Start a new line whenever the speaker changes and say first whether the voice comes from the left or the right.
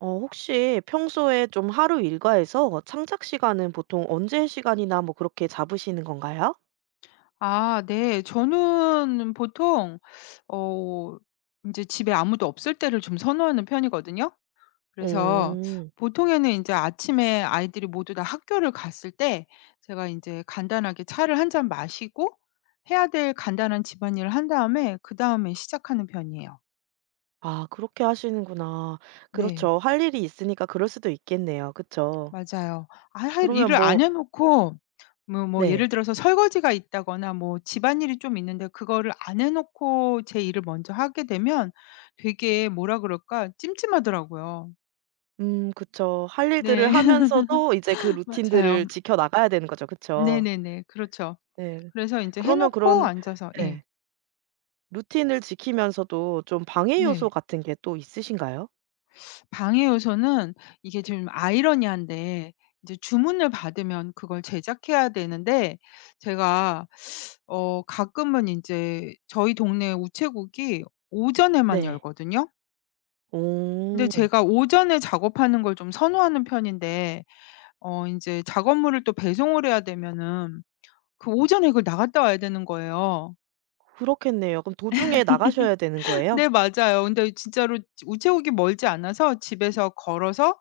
right: 어 혹시 평소에 좀 하루 일과에서 창작 시간은 보통 언제 시간이나 뭐 그렇게 잡으시는 건가요?
left: 아 네. 저는 보통 어 인제 집에 아무도 없을 때를 좀 선호하는 편이거든요. 그래서
right: 오.
left: 보통에는 인제 아침에 아이들이 모두 다 학교를 갔을 때 제가 인제 간단하게 차를 1 잔 마시고 해야 될 간단한 집안일을 한 다음에 그다음에 시작하는 편이에요.
right: 아 그렇게 하시는구나.
left: 네.
right: 그렇죠. 할 일이 있으니까 그럴 수도 있겠네요 그쵸.
left: 맞아요. 아 할
right: 그러면
left: 일을 안
right: 뭐
left: 해놓고 뭐 뭐
right: 네.
left: 예를 들어서 설거지가 있다거나 뭐 집안일이 좀 있는데 그거를 안 해 놓고 제 일을 먼저 하게 되면 되게 뭐라 그럴까? 찜찜하더라고요.
right: 음 그쵸. 할
left: 네
right: 일들을 하면서도 이제 그 루틴들을
left: 맞아요.
right: 지켜나가야 되는 거죠 그쵸?
left: 네네네. 그렇죠.
right: 네.
left: 그래서 인제 해
right: 그러면
left: 놓고
right: 그런
left: 앉아서
right: 네.
left: 예.
right: 루틴을 지키면서도 좀 방해 요소
left: 네.
right: 같은 게 또 있으신가요?
left: 방해 요소는 이게 좀 아이러니한데 인제 주문을 받으면 그걸 제작해야 되는데 제가 어 가끔은 인제 저희 동네 우체국이 오전에만
right: 네.
left: 열거든요. 근데
right: 오.
left: 제가 오전에 작업하는 걸 좀 선호하는 편인데 어 인제 작업물을 또 배송을 해야 되면은 그 오전에 이걸 나갔다 와야 되는 거예요.
right: 그렇겠네요. 그럼 도중에 나가셔야 되는 거예요?
left: 네. 맞아요. 근데 어 진짜로 지 우체국이 멀지 않아서 집에서 걸어서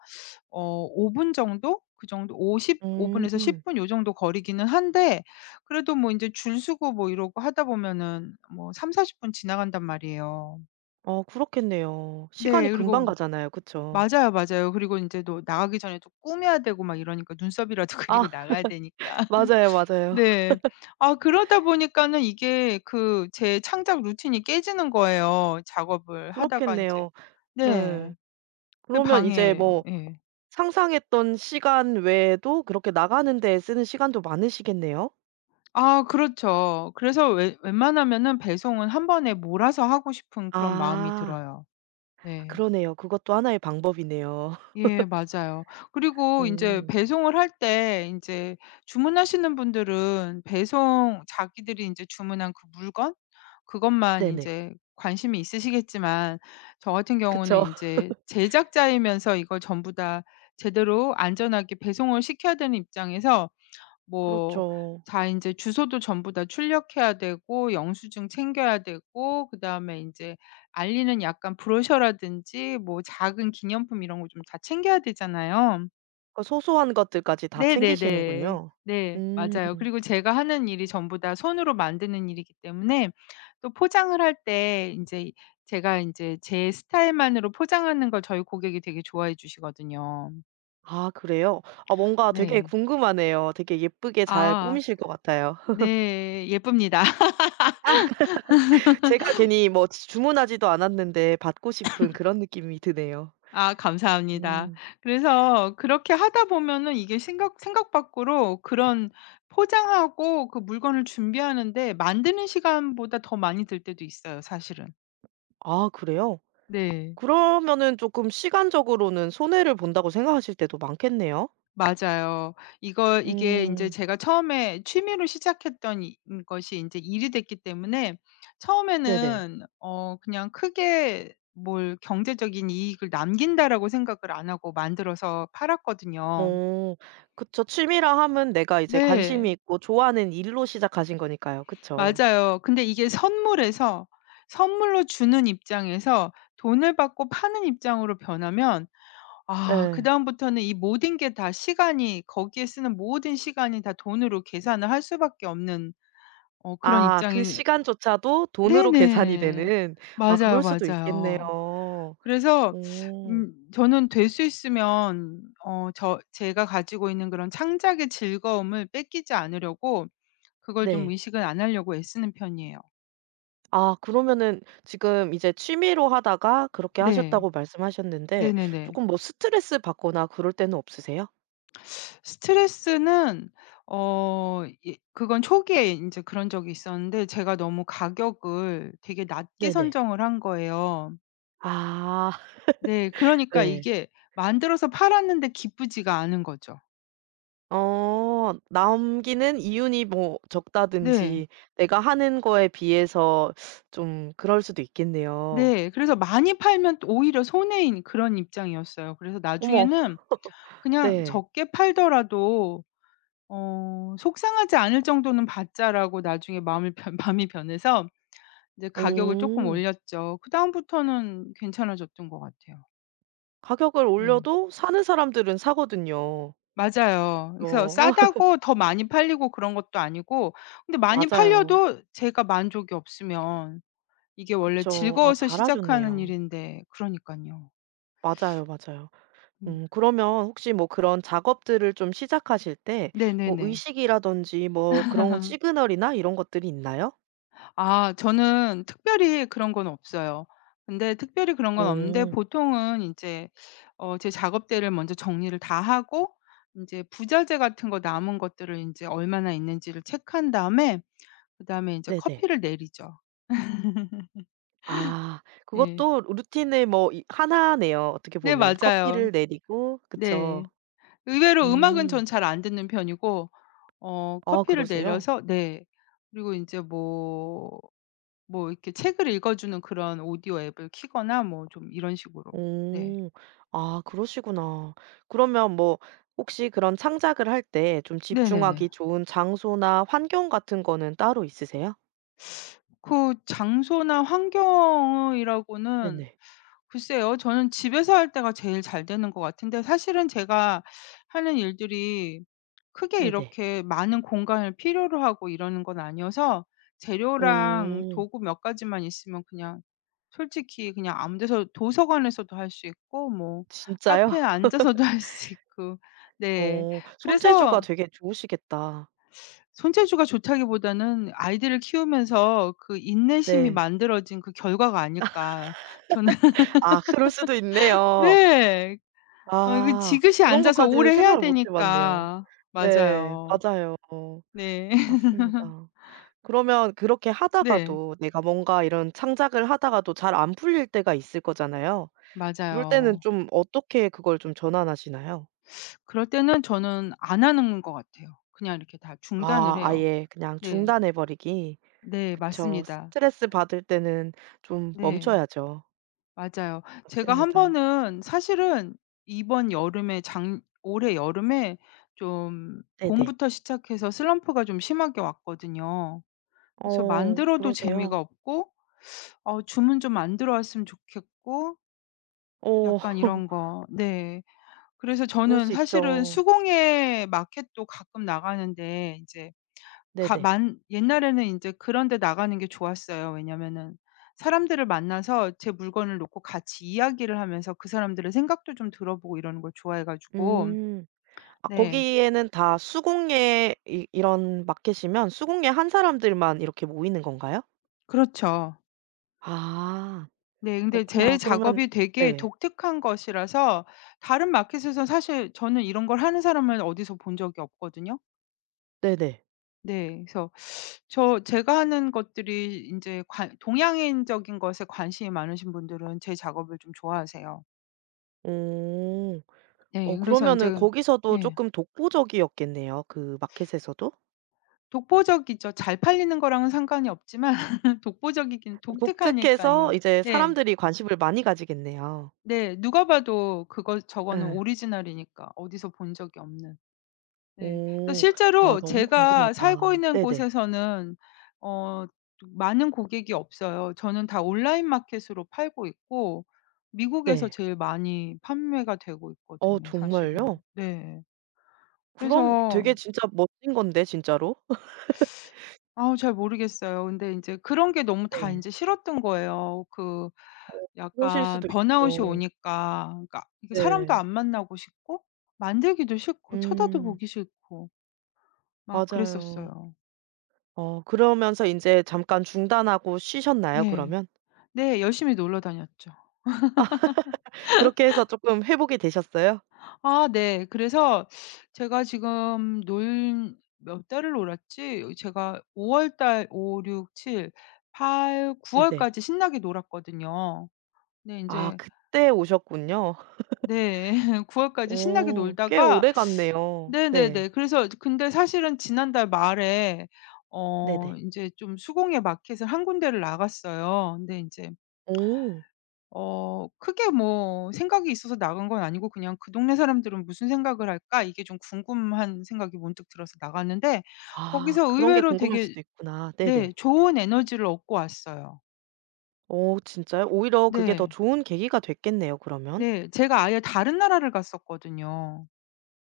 left: 어 5 분 정도 그 정도 5 10? 5 분에서
right: 음.
left: 10 분 요 정도 거리기는 한데 그래도 뭐 인제 줄 서고 뭐 이러고 하다 보면은 뭐 30-40 분 지나간단 말이에요.
right: 어 그렇겠네요.
left: 네.
right: 시간이 금방
left: 그리고
right: 가잖아요. 그쵸?
left: 맞아요, 맞아요. 그리고 인제 또 나가기 전에 또 꾸며야 되고 막 이러니까 눈썹이라도
right: 아
left: 그리고 나가야 되니까.
right: 맞아요, 맞아요.
left: 네. 아 그러다 보니까는 이게 그 제 창작 루틴이 깨지는 거예요. 작업을 하다가 인제
right: 그렇겠네요. 예.
left: 네. 그게
right: 그러면 이제
left: 방해예요.
right: 뭐
left: 예.
right: 상상했던 시간 외에도 그렇게 나가는 데 쓰는 시간도 많으시겠네요.
left: 아 그렇죠. 그래서 웬 웬만하면은 배송은 1 번에 몰아서 하고 싶은 그런 마음이
right: 아.
left: 들어요.
right: 아
left: 네.
right: 그러네요. 그것도 하나의 방법이네요.
left: 예. 맞아요. 그리고 인제
right: 어.
left: 배송을 할 때 인제 주문하시는 분들은 배송 자기들이 인제 주문한 그 물건 그것만
right: 네네.
left: 인제 관심이 있으시겠지만 저 같은 경우는
right: 그쵸.
left: 인제 제작자이면서 이걸 전부 다 제대로 안전하게 배송을 시켜야 되는 입장에서 뭐
right: 그렇죠.
left: 다 인제 주소도 전부 다 출력해야 되고 영수증 챙겨야 되고 그다음에 인제 알리는 약간 브로셔라든지 뭐 작은 기념품 이런 거 좀 다 챙겨야 되잖아요.
right: 그러니까 소소한 것들까지 다
left: 네네네.
right: 챙기시는군요.
left: 네
right: 음.
left: 맞아요. 그리고 제가 하는 일이 전부 다 손으로 만드는 일이기 때문에 또 포장을 할 때 인제 제가 인제 제 스타일만으로 포장하는 걸 저희 고객이 되게 좋아해 주시거든요.
right: 아 그래요? 아 뭔가 되게
left: 네.
right: 궁금하네요. 되게
left: 아
right: 예쁘게 잘
left: 아.
right: 꾸미실 것 같아요.
left: 네 예쁩니다.
right: 제가 괜히 뭐 주 주문하지도 않았는데 받고 싶은 그런 느낌이 드네요.
left: 아 감사합니다.
right: 음.
left: 그래서 그렇게 하다 보면은 이게 생각 생각 밖으로 그런 포장하고 그 물건을 준비하는 데 만드는 시간보다 더 많이 들 때도 있어요 사실은.
right: 아 그래요?
left: 네.
right: 그러면은 쪼끔 시간적으로는 손해를 본다고 생각하실 때도 많겠네요?
left: 맞아요. 이걸 이게 인제
right: 음.
left: 제가 처음에 취미로 시작했던 이 인것이 인제 일이 됐기 때문에
right: 네네.
left: 처음에는 어 그냥 크게 뭘 '경제적인 이익을 남긴다.'라고 생각을 안 하고 만들어서 팔았거든요.
right: 어 그쵸. 취미라 함은 내가 이제 관심이
left: 네.
right: 있고 좋아하는 일로 시작하신 거니까요. 그쵸.
left: 맞아요. 근데 이게 선물에서 선물로 주는 입장에서 돈을 받고 파는 입장으로 변하면 아
right: 네.
left: 그다음부터는 이 모든 게 다 시간이 거기에 쓰는 모든 시간이 다 돈으로 계산을 할 수밖에 없는 어 그런
right: 아 그
left: 입장이
right: 시간조차도 돈으로 계산이
left: 네네.
right: 되는. 아 그럴
left: 맞아요,
right: 수도 있겠네요.
left: 맞아요. 그래서
right: 어.
left: 음 저는 될 수 있으면 어 저 제가 가지고 있는 그런 창작의 즐거움을 뺏기지 않으려고 그걸 좀
right: 네.
left: 의식은 안 하려고 애쓰는 편이에요.
right: 아 그러면은 지금 이제 취미로 하다가 그렇게
left: 네.
right: 하셨다고 말씀하셨는데
left: 네네네.
right: 쪼금 뭐 스트레스 받거나 그럴 때는 없으세요?
left: 스트레스는 어 예 그건 초기에 인제 그런 적이 있었는데 제가 너무 가격을 되게 낮게
right: 네네.
left: 선정을 한 거예요.
right: 아.
left: 네 그러니까
right: 네.
left: 이게 만들어서 팔았는데 기쁘지가 않은 거죠.
right: 어. 남기는 이윤이 뭐
left: 네.
right: 적다든지 내가 하는 거에 비해서 좀 그럴 수도 있겠네요.
left: 네. 그래서 많이 팔면 또 오히려 손해인 그런 입장이었어요. 그래서
right: 어머.
left: 나중에는 '그냥
right: 네.
left: 적게 팔더라도 어 속상하지 않을 정도는 받자.'라고 나중에 마음을 변 마음이 변해서 이제 가격을 쪼끔
right: 어.
left: 올렸죠. 그다음부터는 괜찮아졌던 것 같아요.
right: 가격을
left: 네.
right: 올려도 사는 사람들은 사거든요.
left: 맞아요. 그래서
right: 그죠.
left: 싸다고 더 많이 팔리고 그런 것도 아니고 근데 많이
right: 맞아요.
left: 팔려도 제가 만족이 없으면 이게 원래
right: 그쵸. 아
left: 즐거워서 시작하는
right: 잘하셨네요.
left: 일인데 그러니깐요.
right: 맞아요, 맞아요.
left: 음.
right: 음 그러면 혹시 뭐 그런 작업들을 좀 시작하실 때 뭐
left: 네네네.
right: 의식이라든지 뭐 그런 시그널이나 이런 것들이 있나요?
left: 아 저는 특별히 그런 건 없어요. 근데 특별히 그런 건 없는데
right: 어.
left: 보통은 인제 어 제 작업대를 먼저 정리를 다 하고 인제 부자재 같은 거 남은 것들을 인제 얼마나 있는지를 체크한 다음에 그다음에 인제
right: 네네.
left: 커피를 내리죠.
right: 아
left: 예.
right: 그것도 루틴의 뭐 이 1 네요 어떻게
left: 네
right: 보면.
left: 맞아요.
right: 커피를 내리고 그쵸.
left: 네. 의외로 음악은
right: 음.
left: 전 잘 안 듣는 편이고 어
right: 아
left: 커피를
right: 그러세요.
left: 내려서 네. 그리고 인제 뭐 뭐 이렇게 책을 읽어주는 그런 오디오 앱을 키거나 뭐 좀 이런 식으로. 네.
right: 어. 아 그러시구나. 그러면 뭐 혹시 그런 창작을 할 때 좀
left: 네네네.
right: 집중하기 좋은 장소나 환경 같은 거는 따로 있으세요?
left: 그 장소나 환경이라고는
right: 네네.
left: 글쎄요. 저는 집에서 할 때가 제일 잘 되는 것 같은데 사실은 제가 하는 일들이 크게
right: 네네.
left: 이렇게 많은 공간을 필요로 하고 이러는 건 아니어서 재료랑
right: 오.
left: 도구 몇 가지만 있으면 그냥 솔직히 그냥 아무 데서 도서관에서도 할 수 있고 뭐
right: 진짜요?
left: 카페에 앉아서도 할 수 있고. 네
right: 어 손재주가
left: 그래서
right: 되게 좋으시겠다.
left: 손재주가 좋다기보다는 아이들을 키우면서 그 인내심이
right: 네.
left: 만들어진 그 결과가 아닐까. 저는
right: 아 그럴 수도 있네요.
left: 네. 어 그
right: 아.
left: 지그시
right: 그런
left: 앉아서
right: 것까지는
left: 오래 해야
right: 생각을 못 해봤네요.
left: 되니까
right: 네
left: 맞아요.
right: 맞아요.
left: 네.
right: 맞습니다. 그러면 그렇게
left: 네.
right: 하다가도 내가 뭔가 이런 창작을 하다가도 잘 안 풀릴 때가 있을 거잖아요? 그럴 때는
left: 맞아요.
right: 좀 어떻게 그걸 좀 전환하시나요?
left: 그럴 때는 저는 안 하는 것 같아요. 그냥 이렇게 다 중단을
right: 아,
left: 해요.
right: 아예 그냥
left: 네.
right: 중단해 버리기.
left: 네
right: 그쵸.
left: 맞습니다.
right: 스트레스받을 때는 좀
left: 네.
right: 멈춰야죠.
left: 맞아요. 제가 1
right: 맞습니다.
left: 번은 사실은 이번 여름에 작 올해 여름에 좀
right: 네네.
left: 봄부터 시작해서 슬럼프가 좀 심하게 왔거든요. 그래서
right: 어
left: 만들어도 재미가
right: 그러세요?
left: 없고 어 주문 좀 안 들어왔으면 좋겠고
right: 어.
left: 약간 이런 거 네. 그래서
right: 그럴
left: 저는
right: 수
left: 사실은
right: 있죠.
left: 수공예 마켓도 가끔 나가는데 인제 가
right: 네네.
left: 만 옛날에는 인제 그런 데 나가는 게 좋았어요. 왜냐하면은 사람들을 만나서 제 물건을 놓고 같이 이야기를 하면서 그 사람들의 생각도 좀 들어보고 이러는 걸 좋아해 가지고.
right: 음. 아
left: 네.
right: 거기에는 다 수공예 이 이런 마켓이면 수공예 한 사람들만 이렇게 모이는 건가요?
left: 그렇죠.
right: 아.
left: 네, 근데 제
right: 그렇구나 그러면
left: 작업이 되게
right: 네.
left: 독특한 것이라서 다른 마켓에서 사실 저는 이런 걸 하는 사람을 어디서 본 적이 없거든요.
right: 네네.
left: 네. 그래서 저 제가 하는 것들이 인제 관 동양인적인 것에 관심이 많으신 분들은 제 작업을 좀 좋아하세요.
right: 오. 어
left: 예 그래서 인제
right: 그러면은
left: 그
right: 거기서도
left: 예.
right: 쪼끔 독보적이었겠네요, 그 마켓에서도?
left: 독보적이죠. 잘 팔리는 거랑은 상관이 없지만 독보적이긴
right: 독특해서
left: 독특하니깐요.
right: 이제
left: 네.
right: 사람들이 관심을 많이 가지겠네요.
left: 네. 누가 봐도 그거 저거는
right: 예.
left: 오리지널이니까 어디서 본 적이 없는. 네. 그
right: 오. 아
left: 실제로
right: 너무
left: 제가 살고
right: 궁금하다.
left: 있는
right: 네네.
left: 곳에서는 어 좀 많은 고객이 없어요. 저는 다 온라인 마켓으로 팔고 있고 미국에서
right: 네.
left: 제일 많이 판매가 되고
right: 어
left: 있거든요, 사실은.
right: 정말요?
left: 네.
right: 그럼
left: 그래서
right: 되게 진짜 멋진 건데 진짜로.
left: 아 잘 모르겠어요. 근데 인제 그런 게 너무 다
right: 네.
left: 인제 싫었던 거예요. 그
right: 어, 그러실
left: 약간
right: 수도
left: 번아웃이
right: 있죠.
left: 오니까 그러니까 이게 사람도
right: 네.
left: 안 만나고 싶고 만들기도 싫고, 쳐다도
right: 음.
left: 보기 싫고 막
right: 맞아요.
left: 그랬었어요.
right: 어 그러면서 인제 잠깐 중단하고 쉬셨나요,
left: 네.
right: 그러면?
left: 네 열심히 놀러 다녔죠.
right: 그렇게 해서 쪼끔 회복이 되셨어요?
left: 아 네. 그래서 제가 지금 놀 몇 달을 놀았지? 제가 5 월 달 5, 6, 7, 8, 9
right: 네네.
left: 월까지 신나게 놀았거든요. 네
right: 아
left: 인제
right: 그때 오셨군요.
left: 네. 9 월까지 신나게
right: 어 꽤
left: 놀다가
right: 오래갔네요. 네.
left: 네네네. 그래서 이제 근데 사실은 지난달 말에 어
right: 네네.
left: 인제 좀 수공예 마켓을 1 군데를 나갔어요. 근데 인제
right: 오.
left: 어 크게 뭐 생각이 있어서 나간 건 아니고 그냥 '그 동네 사람들은 무슨 생각을 할까?' 이게 좀 궁금한 생각이 문득 들어서 나갔는데
right: 아
left: 거기서
right: 그런 게
left: 의외로
right: 궁금할
left: 되게
right: 수도 있구나.
left: 네
right: 네네.
left: 좋은 에너지를 얻고 왔어요.
right: 어 진짜요? 오히려 그게 더
left: 네.
right: 좋은 계기가 됐겠네요, 그러면.
left: 네. 제가 아예 다른 나라를 갔었거든요.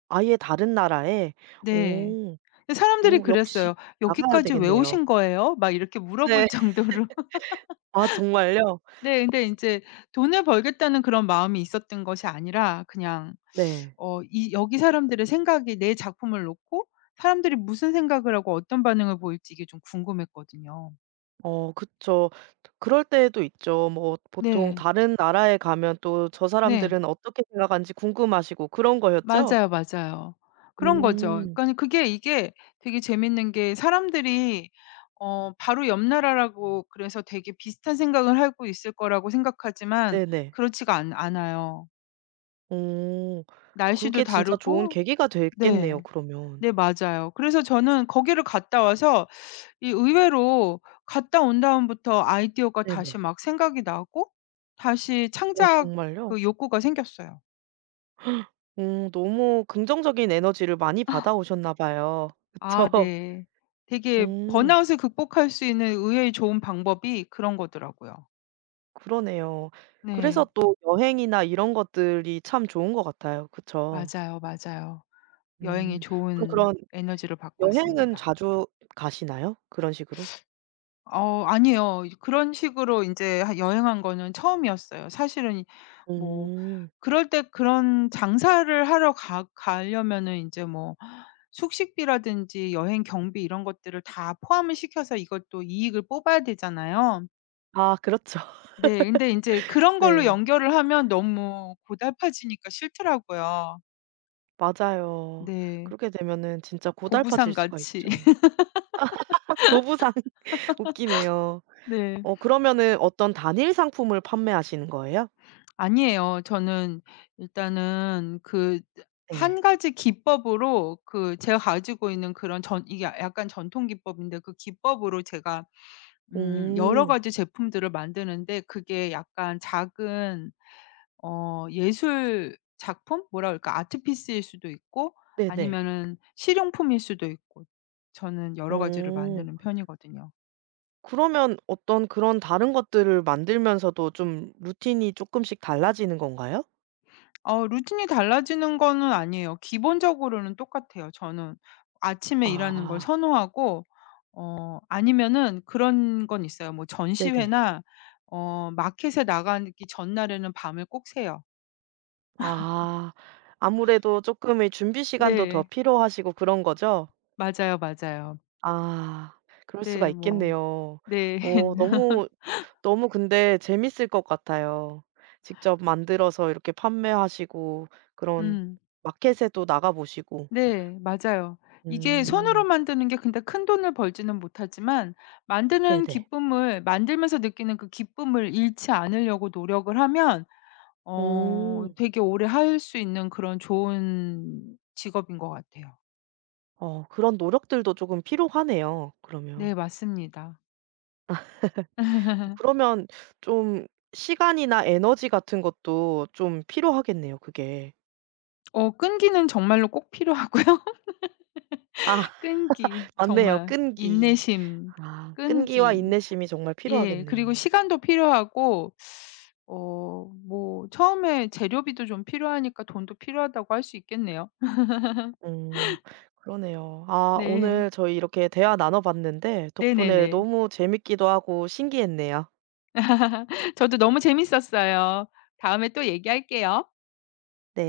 right: 아예 다른 나라에.
left: 네.
right: 오.
left: 사람들이
right: 또 역시
left: 그랬어요.
right: 나가야
left: "여기까지 왜
right: 되겠네요.
left: 오신 거예요?" 막 이렇게
right: 네.
left: 물어볼 정도로.
right: 아 정말요?
left: 네. 근데 인제 '돈을 벌겠다'는 그런 마음이 있었던 것이 아니라 그냥
right: 네.
left: 어 이 여기 사람들의 생각이 내 작품을 놓고 사람들이 무슨 생각을 하고 어떤 반응을 보일지 이게 좀 궁금했거든요.
right: 어 그쵸. 그럴 때도 있죠. 뭐 보통
left: 네.
right: 다른 나라에 가면 또 저
left: 네.
right: 사람들은 어떻게 생각하는지 궁금하시고 그런 거였죠?
left: 맞아요, 맞아요. 그런 거죠.
right: 음.
left: 그러니까 그게 이게 되게 재밌는 게 사람들이 어 바로 옆 나라라고 그래서 되게 비슷한 생각을 하고 있을 거라고 생각하지만
right: 네네.
left: 그렇지가 않 않아요.
right: 오.
left: 날씨도
right: 그게 진짜 좋은
left: 다르고
right: 계기가 됐겠네요,
left: 네.
right: 그러면.
left: 네 맞아요. 그래서 저는 거기를 갔다 와서 이 의외로 갔다 온 다음부터 아이디어가 다시
right: 네네.
left: 막 생각이 나고 다시
right: 어
left: 창작
right: 정말요?
left: 그 욕구가 생겼어요.
right: 어 너무 긍정적인 에너지를 많이
left: 어.
right: 받아오셨나 봐요.
left: 아
right: 그쵸.
left: 네. 되게
right: 어.
left: 번아웃을 극복할 수 있는 의외의 좋은 방법이 그런 거더라고요.
right: 그러네요. 그래서
left: 네.
right: 또 여행이나 이런 것들이 참 좋은 것 같아요. 그쵸.
left: 맞아요, 맞아요. 여행의
right: 음. 그럼
left: 좋은
right: 그런
left: 에너지를 받고
right: 여행은
left: 왔습니다.
right: 자주 가시나요? 그런 식으로?
left: 어우 아니에요. 이제 그런 식으로 인제 하 여행한 거는 처음이었어요. 사실은 뭐
right: 음.
left: 그럴 때 그런 장사를 하러 가 가려면은 인제 뭐 숙식비라든지 여행 경비 이런 것들을 다 포함을 시켜서 이것도 이익을 뽑아야 되잖아요.
right: 아 그렇죠.
left: 네. 근데 인제 그런 걸로
right: 네.
left: 연결을 하면 너무 고달파지니까 싫더라고요.
right: 맞아요.
left: 네.
right: 그렇게 되면은 진짜 고달파질
left: 보부상
right: 수가
left: 같이.
right: 있죠. 보부상 웃기네요.
left: 네.
right: 어 그러면은 어떤 단일 상품을 판매하시는 거예요?
left: 아니에요. 저는 일단은 그 으
right: 네.
left: 1 가지 기법으로 그 제가 가지고 있는 그런 전 이게 야 약간 전통 기법인데 그 기법으로 제가 음 여러
right: 오.
left: 가지 제품들을 만드는데 그게 약간 작은 어 예술 작품? 뭐라 그럴까. art piece일 수도 있고
right: 네네.
left: 아니면은 실용품일 수도 있고. 저는 여러 가지를
right: 어.
left: 만드는 편이거든요.
right: 그러면 어떤 그런 다른 것들을 만들면서도 좀 루틴이 쪼끔씩 달라지는 건가요?
left: 어 루틴이 달라지는 거는 아니에요. 기본적으로는 똑같아요, 저는. 아침에 일하는 걸
right: 아.
left: 선호하고 어 아니면은 그런 건 있어요. 뭐
right: 네네.
left: 전시회나 어 마켓에 나가기 전날에는 밤을 꼭 새요.
right: 아. 아무래도 쪼끔의 준비 시간도 더
left: 네.
right: 필요하시고 그런 거죠?
left: 맞아요. 맞아요.
right: 아. 그럴 수가
left: 네 뭐.
right: 있겠네요.
left: 네.
right: 어 너무 너무 근데 재밌을 것 같아요. 직접 만들어서 이렇게 판매하시고 그런
left: 음.
right: 마켓에도 나가보시고.
left: 네. 맞아요. 이게 손으로
right: 음.
left: 만드는 게 근데 큰돈을 벌지는 못하지만 만드는
right: 네네.
left: 기쁨을 만들면서 느끼는 그 기쁨을 잃지 않으려고 노력을 하면 어
right: 오.
left: 되게 오래 할 수 있는 그런 좋은 직업인 것 같아요.
right: 어 그런 노력들도 쪼금 필요하네요, 그러면.
left: 네 맞습니다.
right: 그러면 좀 시간이나 에너지 같은 것도 좀 필요하겠네요, 그게.
left: 어 끈기는 정말로 꼭 필요하고요.
right: 아
left: 끈기,
right: 맞네요,
left: 정말.
right: 끈기.
left: 인내심,
right: 아 끈기와
left: 끈기.
right: 인내심이 정말
left: 예 그리고
right: 필요하겠네요.
left: 시간도 필요하고 어 뭐 처음에 재료비도 좀 필요하니까 돈도 필요하다고 할 수 있겠네요.
right: 음 그러네요. 아
left: 네.
right: 오늘 저희 이렇게 대화 나눠봤는데 덕분에
left: 네네네.
right: 너무 재밌기도 하고 신기했네요.
left: 저도 너무 재밌었어요. 다음에 또 얘기할게요.
right: 네.